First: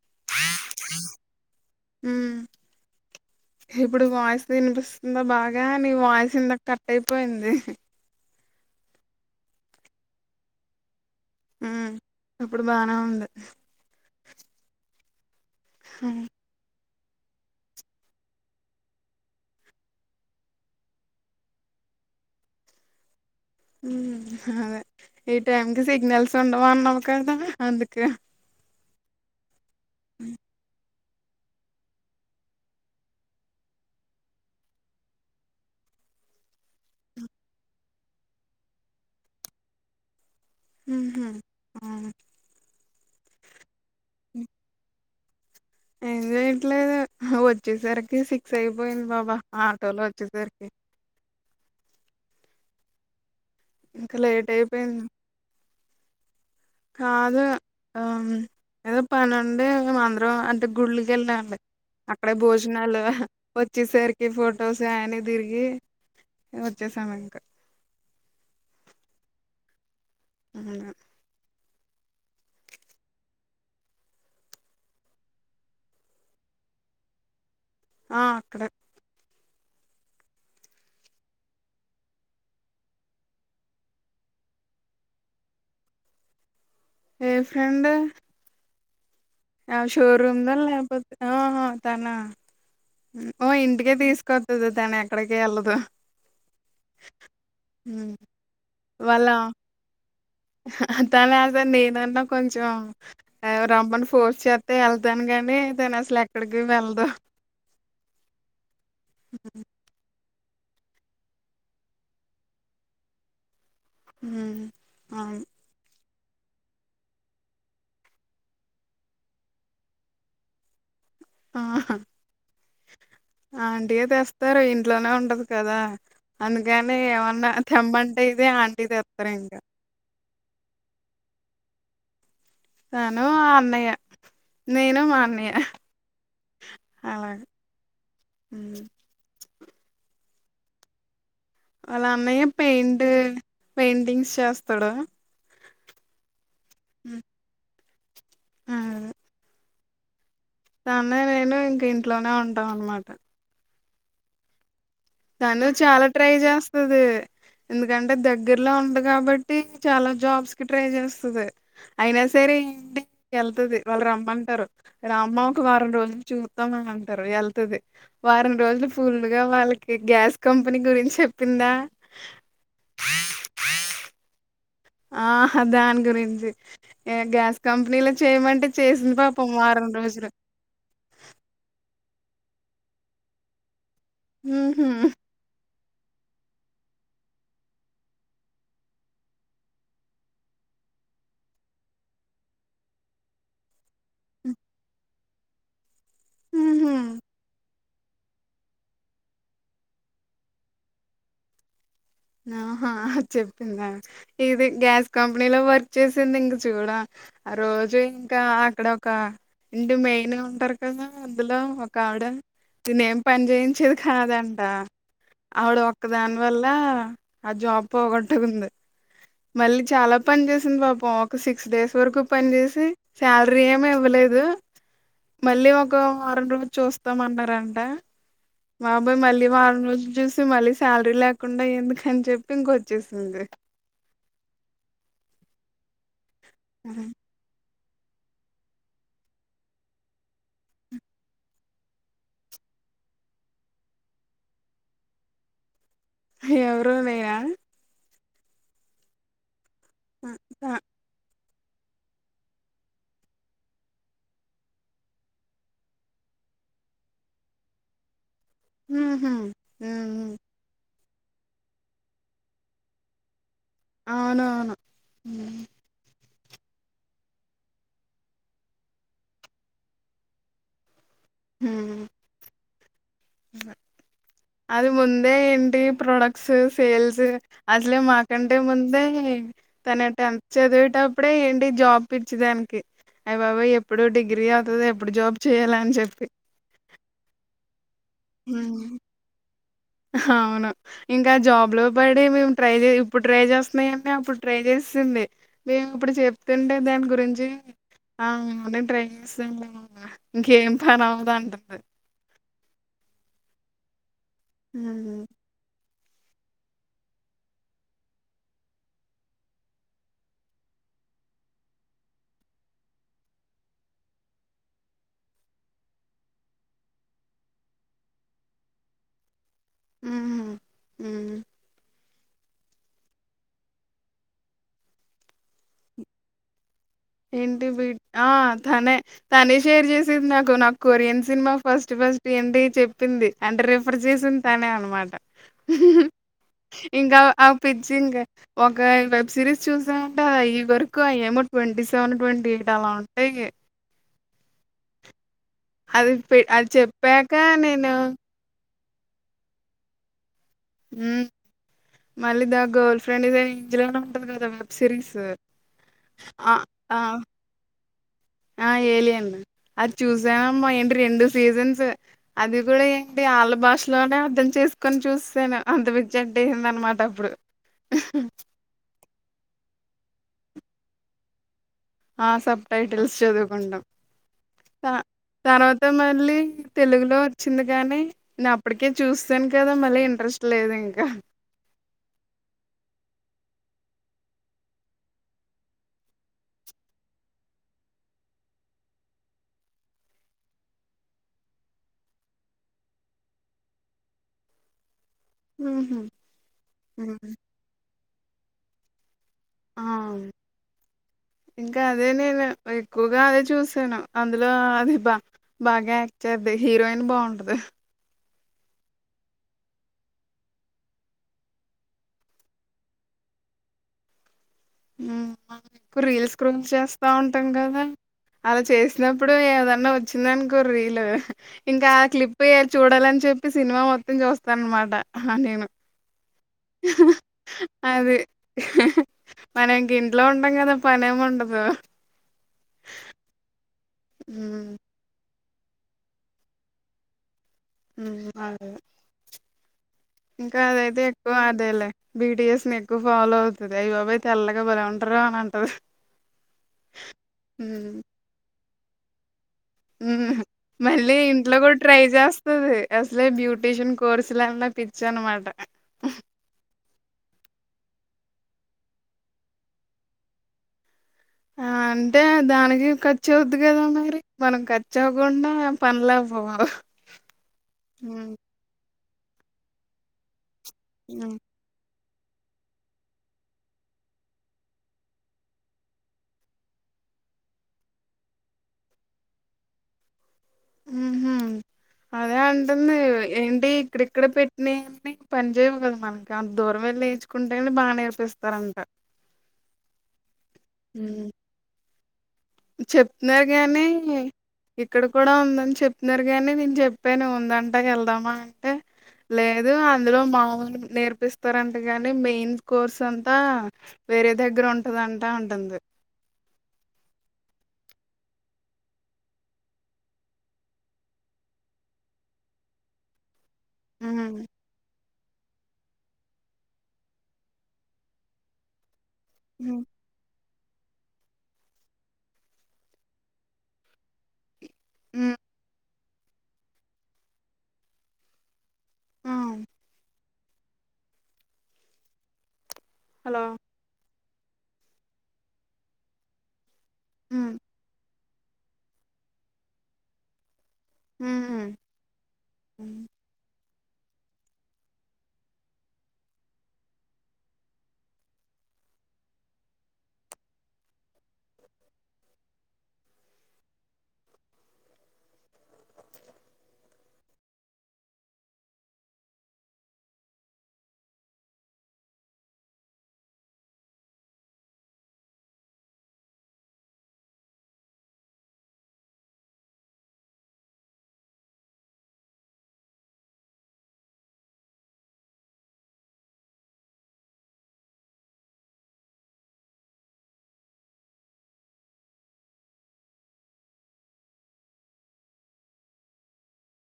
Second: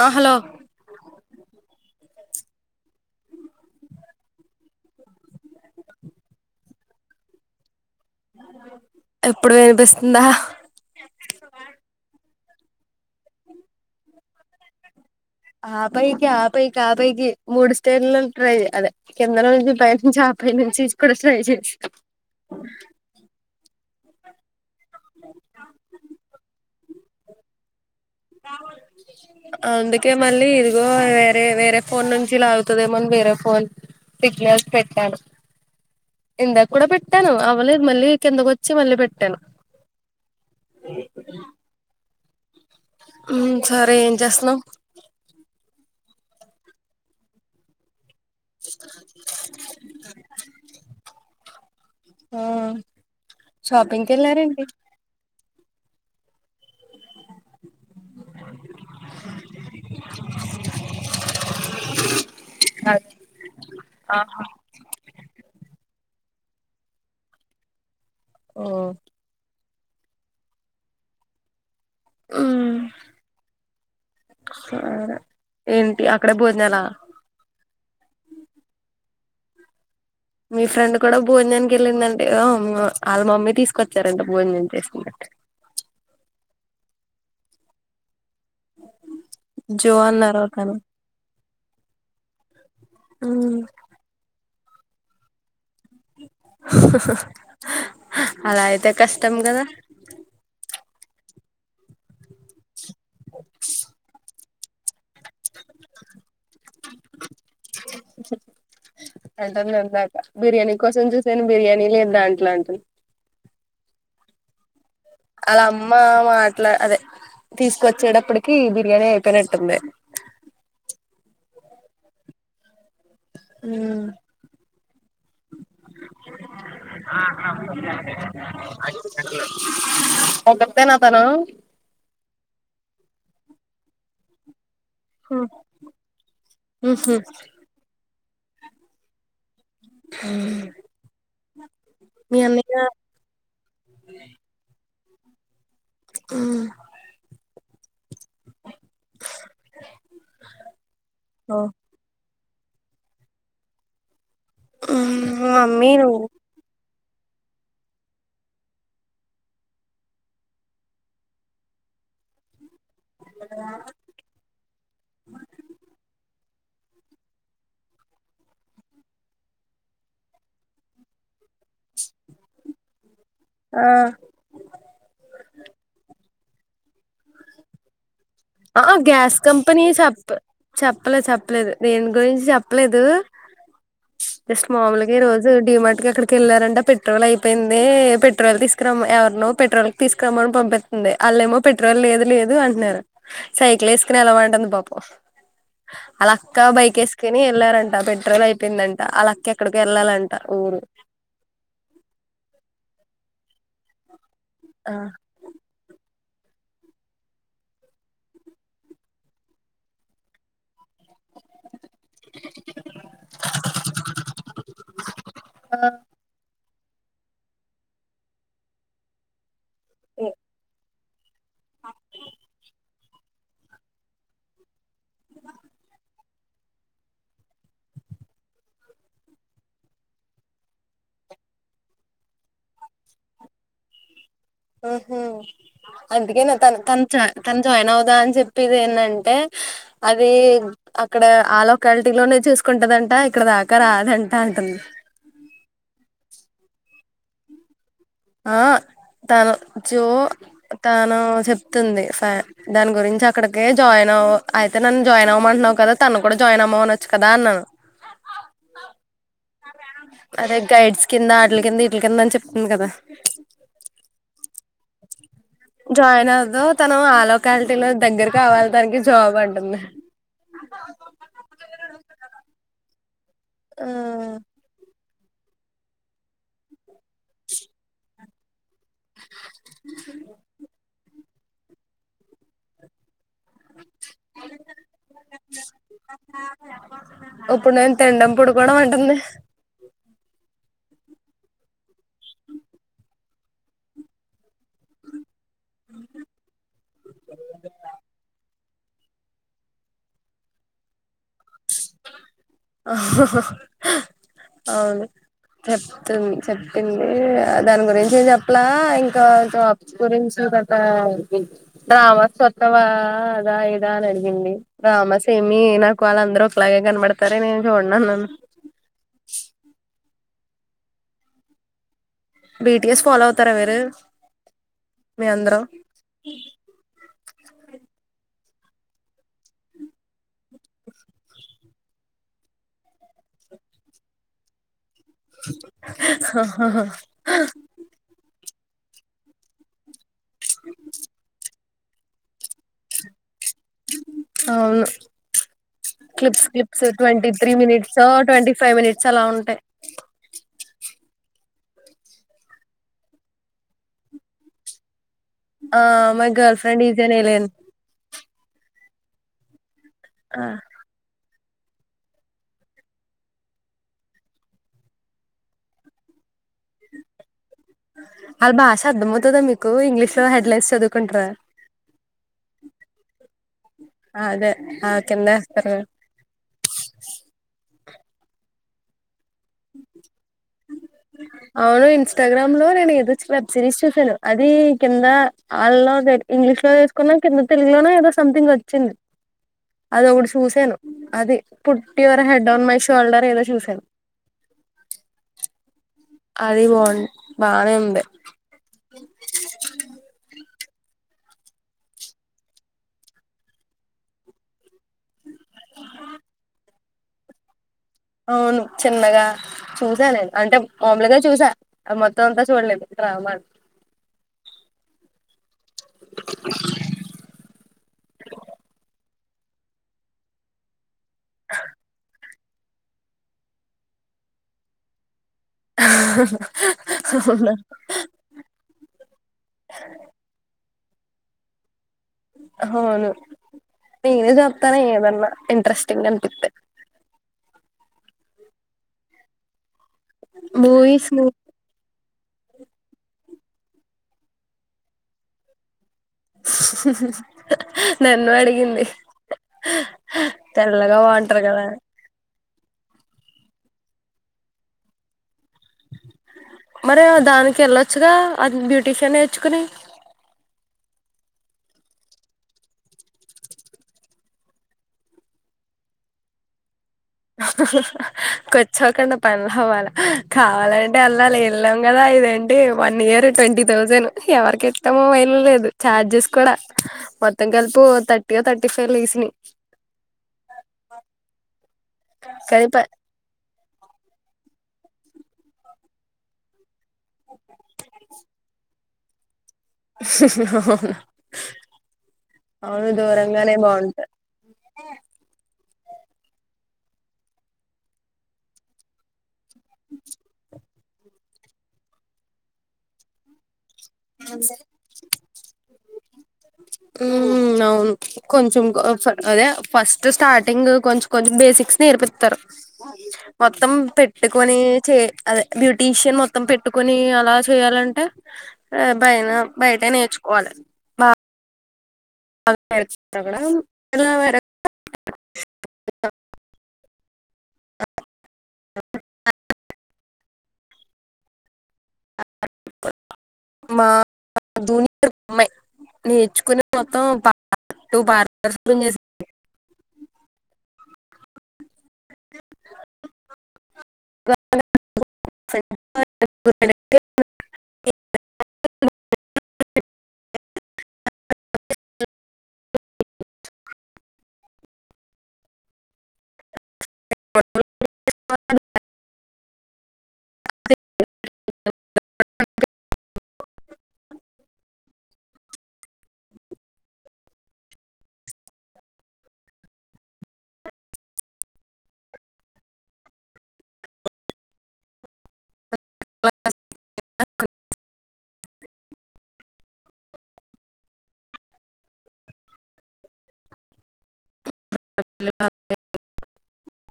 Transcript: ఆ హలో మ్హ్ హిప్పుడు వాయిస్ వినిపిస్తుందా బాగా నీ వాయిస్ ఇందక కట్ అయిపోయింది. ఇప్పుడు వినిపిస్తుందా? మ్మ్ ఇప్పుడు బానే ఉంది. ఆ పైకి ఆ పై ఆ పైకి మూడు స్టేర్లను ట్రై అదే కిందలో నుంచి పై నుంచి ఆపాపై నుంచి కూడా ట్రై చేస్ అదే ఈ టైంకి సిగ్నల్స్ ఉండవు అన్నావు కదా అందు అందుకే మల్లీ ఇదిగొ వేరే వేరే ఫోన్ నుంచీ లాగుతుదేమోని వేరే ఫోన్ టిక్లేస్ పెట్టాను. ఇందాక్కూడా పెట్టాను అవలేదు, మల్లీ కిందకొచ్చి మల్లీ పెట్టాను. అ ఉహు అవును. హ్మ్ సరే ఏం చేస్తన్నావు? ఏం జెయట్లేదు హా వచ్చేసార సిక్స్ అయిపోయింది బాబా ఆటోలో వచ్చేసరికి. హ్మ్ షాపింగ్ కి ఇంకా లేట్ వెళ్లారేంటి? కాద ఆం ఏదో పనుండీ మేం అందరం అంటే గుళ్ళోకి ఎళ్లావండి. అక్కడే భోజనాలు, వచ్చేసరికి ఫొటోస్ అయన్ని తిరిగీ వచ్చేసామింక. ఓ అలాగా హ్మ్ సరే ఏంటి అక్కడే భోజనాలా ఆ అక్కడే మీ ఫ్రెండ్ కూడా భోజనానికి వెళ్ళిందంటగా వాళ్ళ మమ్మీ తీసుకొచ్చారంట భోజనం చేసింద ఏ ఫ్రెండ్ ఆ జో షోరూమ్ అన్నారు దా తను లేకపోతే ఆహ తనా ఓ ఇంటికే తీసుకొత్తది తను ఎక్కడికి వెళ్ళదు ఉమ్. అలా అయితే కష్టం కదా తనసలు నేనన్నా కొంచెం రమ్మని ఫోర్స్ చేస్త వెళ్ తాను కానీ తను అసలు ఎక్కడికి వెళదు అంటంది ఇందాకా బిర్యానీ కోసం చూసాను బిర్యానీ లేదు దాంట్లో అంటంది హ్మ్ ఆళ్ళమ్మ అట్లా అదే తీసుకొచ్చేటప్పటికి బిర్యానీ అయిపోయినట్టుంది ఆ ఆంటీ యే తెస్తారు ఇంట్లోనే ఉంటది కదా అందుకనే ఏమన్నా తెమ్మంటే ఇదే ఆంటీ తెత్తరు ఇంకా ఒకత్తేనా తను తను ఆ అన్నయ్య నేను మా అన్నయ్య అలాగ హ్మ్ వాళ్ళ అన్నయ్య పెయింట్ పెయింటింగ్స్ చేస్తాడు అ అ హ్మ్ తను నేను ఇంక ఇంట్లోనే ఉంటాం అన్నమాట తను మమ్మీ చాలా నువ్వు ట్రై చేస్తది ఎందుకంటే దగ్గరలో ఉంది కాబట్టి చాలా జాబ్స్ కి ట్రై చేస్తది అయినా అయినా సరే ఏంటి వెళ్తుది వాళ్ళు రమ్మంటరు రామ్మా ఒక వారం రోజుల చూ అంటారు వెళ్తది వారం రోజులు ఫుల్లుగా వాళ్ళకి గ్యాస్ కంపెనీ గురించి చె తిందా ఆ ఏ గ్యాస్ కంపెనీలో చేయమంటే చేసింది పాపం వారం రోజులు చెప్పలేదు చెప్పలేదు నేను గురించి చెప్పలేదు జస్ట్ ఉహు మామూలుగా ఈరోజు డీ మార్ట్ ఇక అక్కడికి వెళ్ళారంట పెట్రోల్ అయిపోయింది పెట్రోల్ తీసుకురమ్ ఎవరినో పెట్రోల్ కి తీసుకురమ్మని పంపిత్ వాళ్ళేమో పెట్రోల్ లేదు లేదు అంటున్నారు సైకిల్ వేసుకుని వెళ్ళమంటుంది పాపం ఆళ్ళక్క ఉహు బైక్ ఎస్కోని వెళ్ళారంట పెట్రోల్ అయిపోయిందంట ఆళ్ళ అక్క ఎక్కడికో వెళ్ళాలంట ఊరు ఆహా ఇది గ్యాస్ కంపెనీలో వర్క్ చేసి చచ్చింది ఇంక చూడ ఆ రోజు ఇంకా అక్కడ ఒక ఇంటి మెయిన్ గా ఉంటారు కదా అందులో ఒక ఆవిడ దీన్ని ఏం పని చేయించేది కాదంట ఆవిడ ఆ ఒక్క దాని వల్ల ఆ ఆ జాబ్ పోగొట్టుకుంది మళ్ళీ చాలా పని చేసింది పాపం ఒక సిక్స్ డేస్ వరకు పని చేసి శాలరీ ఏమి ఇవ్వలేదు మళ్ళీ ఒక వారం రోజులు చూస్తాం అన్నారంట బాబోయ్ మళ్ళీ వారం రోజులు చూసి మళ్ళీ శాలరీ లేకుండా ఎందుకు అని చెప్పి ఇంకొచ్చేసింది ఊహూ అందుకేనా తను తను త జాయిన్ అవుదా అని చెప్పేది ఎందంటే అది అక్కడ ఆ లోలకాలిటీ లోనే చూస్ ఉంటదంట ఇక్కడ దాకా రాదంట అంటుంది ఎవరు నేనా ఆ తను జో తాను చె ంది ఫన్ దని గురించి అక్కడికే జాయిన్ అవ అయితే నన్ను జాయిన్ అవ్వమ అంటున్నావు కదా తను కూడా జాయిన్ అవ [unintelligible] నువ్ అనొచ్చు కదా అన్నాను హ్మ్ అదే గైడ్స్ కింద ఆటిల కింద వటిల కింద అని చెప్తుంది కదా అవును అవును జాయిన్ అవుదుా తన ఆ లోకాలిటీ లో దగ్గర కావాలి దానికి జాబ్ అంటుంది హ్మ్ ఆ అది ముందే ఇంటి ప్రొడక్ట్స్ ఫెయిల్స్ అసలే మాకంటే ముందే తన టెన్త్ చదివేట అప్పుడే ఏంటి జాబ్ పిర్చిదానికి అవి బాబా ఎప్పుడు డిగ్రీ అవుతుంది ఎప్పుడు జాబ్ చేయాలీ అని చెప్పి ఇప్పుడు నేను తినడం పడుకోవడం ఉమ్ అంటుంది అవును ఇంకా జాబ్ లో పడి మేము ట్రై చే ఇప్పుడు ట్రై చేస్తున్నాయమ అప్పుడు ట్రై చేసి వస్తుంది మేము ఇప్పుడు చెప్తుంటే దాని గురించి ఆ డ్రైస్ ఉ ఇంకేం పని అంటుంది. అవును హుహు. చెప్పు చెప్పింది దాని గురించి చెప్పలా ఇంకా జాబ్స్ గురించి గట్ట రామస్ కొత్తవా అదా ఏదా అని అడిగింది రామస్ ఏమి నాకు వాళ్ళ అందరుూ ఒకలాగే కనబడతారే నేను చూడను అన్నాను హ్మ్ హ్మ్ బీటిఎస్ ఫాలో అవుతారా మీరు మీ అందరు ఏంటి బీ ఆ! తనే తనే షేర్ చేసేది నాకు నాకు కొరియన్ సినిమా ఫస్ట్ ఫస్ట్ ఏంటి చెప్పింది అంటే రిఫర్ చేసిన తనే అనమాట ఇంకా ఆ పిచ్చి ఇంకా ఒక వెబ్ సిరీస్ చూసా అంటే ఇ వరకు అ ఏమోట్వంటీ వన్ ట్వంటీఎయిట్ అలా ఉంటాయి అవును అది పె క్లిప్స్ అది క్లిప్స్ ట్వంట చెప్పాక త్రీ నేను మినిట్సో ట్వంట ఫైవ్ మట్స్ చలా ఉంటాయి ఉ మళ్ళీ the girl friend is an angel ఉంటది కదా వెబ్ సిరీస్ ఆ మై ఆ గర్ల్ఫ్రెండ్ ఆ ఇస్ అన్ ఏలియన్ ఆ ఏలియన్ ఆది చూసావా మైండ్ రెండ్ సీజన్స్ అది కూడా ఏంటి అలా భాషలోనే అర్థం చేసుకొని చేసేసాను అంతపిచ్చి ఏంది అనమాట అప్పుడు ఆళ్ళ భాష అర్థమవుతుద మీకు ఇంగ్లీష్ లో హెడ్లైన్స్ చదువుకుంటారా ఆ సబ్ టైటిల్స్ చదువుకుంటాం అదే ఆ త కింద వేస్తారు తర్వాత మళ్ళీ తెలుగులో వచ్చింది కానీ నేను అప్పటికి చేసేసాను కదా మళ్ళీ ఇంట్రెస్ట్ లేదు ఇంకా అవును ఇన్స్టాగ్రామ్లో నేను ఎదు వెబ్ సిరీస్ చూసాను అది కింద ఆ ఇంగ్లీష్ లో వేసుకున్నా కింద తెలుగులోనే ఏదో సామ్ వచ్చింది అది ఒకటి చూసాను అది put your head on my shoulder ఏదో చూసాను ఊహూ ఐ వాంట్ బానే ఉంది ఆ ఇంకా అదే నేను ఎక్కువగా అదే చూసాను అందులో అది బా బాగా యాక్ట్ చేతది హీరోయిన్ బాగుంటది అవును చిన్నగా చూసా నేను అంటే మాములుగా చూసా మొత్తం అంతా చూడలేదు అమన్ హ్మ్ మనం ఎక్కువ రీల్స్ స్క్రోల్ చేస్తాతాంటాం కదా అలా చేసినప్పు ఇప్పుడు ఏదన్న వచ్చిందనికో రీలు ఇంకా ఆ క్లిప్ పేరు చూడాలని చెప్పి సినిమా మొత్తం చూస్తాను అనమాట నేను అ అది మనం ఇంక ఇంట్లో ఉంటాం కదా పనేం ఉండదు అవును నినే ఉమ్, చెప్తాను ఏదన్నా ఇంట్రెస్టింగ్ అనిపితే అ ఇంకా అదైతే మూవీస్ నువ్వు ఎక్కువ అదేలే బీటిఎస్ ని ఎక్కువ ఫాలో అవుతది అయ్ బాబోయ్ తెల్లగా బాలే ఉంటారు అని అంటది ఉమ్. నన్ను అడిగింది హ్మ్ తెల్లగా మళ్ళీ బాగుంటారు ఇంట్లో కదా కూడా ట్రై చేస్ ఉంటది అసలే బ్యూటీషియన్ కోర్సు లన్న పిచ్చి అనమాట మరి దానికి వెళ్ళొచ్చుగా అది బ్యూటీషియన్ నేర్చుకోని ఆ అంటే దానికి ఖర్చు అవుదు కదా మరి మనకి ఖర్చు అవ్వకుండా పనులవవు కూర్చోకుండా పనులు అవ్వాలి కావాలంటే ఎలాలి హ్మ్. వెళ్ళాము కదా ఇదేంటి వన్ ఇయర్ ట్వంటీ థౌజండ్ ఎవరికి ఇస్తామో వైల్ లేదు ఛార్జెస్ కూడా మొత్తం కలుపో థర్టీవో థర్టీ ఫైవ్ లేసినాయ్ హ్మ్ హు అదే కానీ అంటుంది ఏంటి క్రి ఇక్కడ పెట్టినయ్ పని చేయవు కదా మనకి అంత దూరం వెళ్ళి నేర్చుకుంటేని బా నేర్పిస్తారంట అవునా హ్మ్. చెప్తున్నారు గాని ఇక్కడ కూడా ఉందని చెప్ ముందర్ గానే నేను చెప్పాను ఉందంటా వెళ్దామా అంటే లేదు అందులో మాములు నేర్పిస్తారంటే గానీ మెయిన్ కోర్స్ అంతా వేరే దగ్గర ఉంటుందంటా అంటంది హ్మ్ అవును కొంచం అదే ఫస్ట్ స్టార్టింగ్ కొంచం కొంచం బేసిక్స్ నేర్పిస్తారు మొత్తం ఉ పెట్టుకోని చే అదే బ్యూటీషియన్ మొత్తం పెట్టుకోని అలా చేయాలంటే పైన బయట ఉ నేర్చుకోవాలని బా [inaudible] ఎత అ ఆ హలో మా జూనియర్ అమ్మాయి నేర్చుకొని మొత్తం ప ఉ టూ పార్లర్స్ [unintelligible] హ్మ్ [inaudible] [inaudible] [inaudible] [inaudible] [inaudible] [inaudible]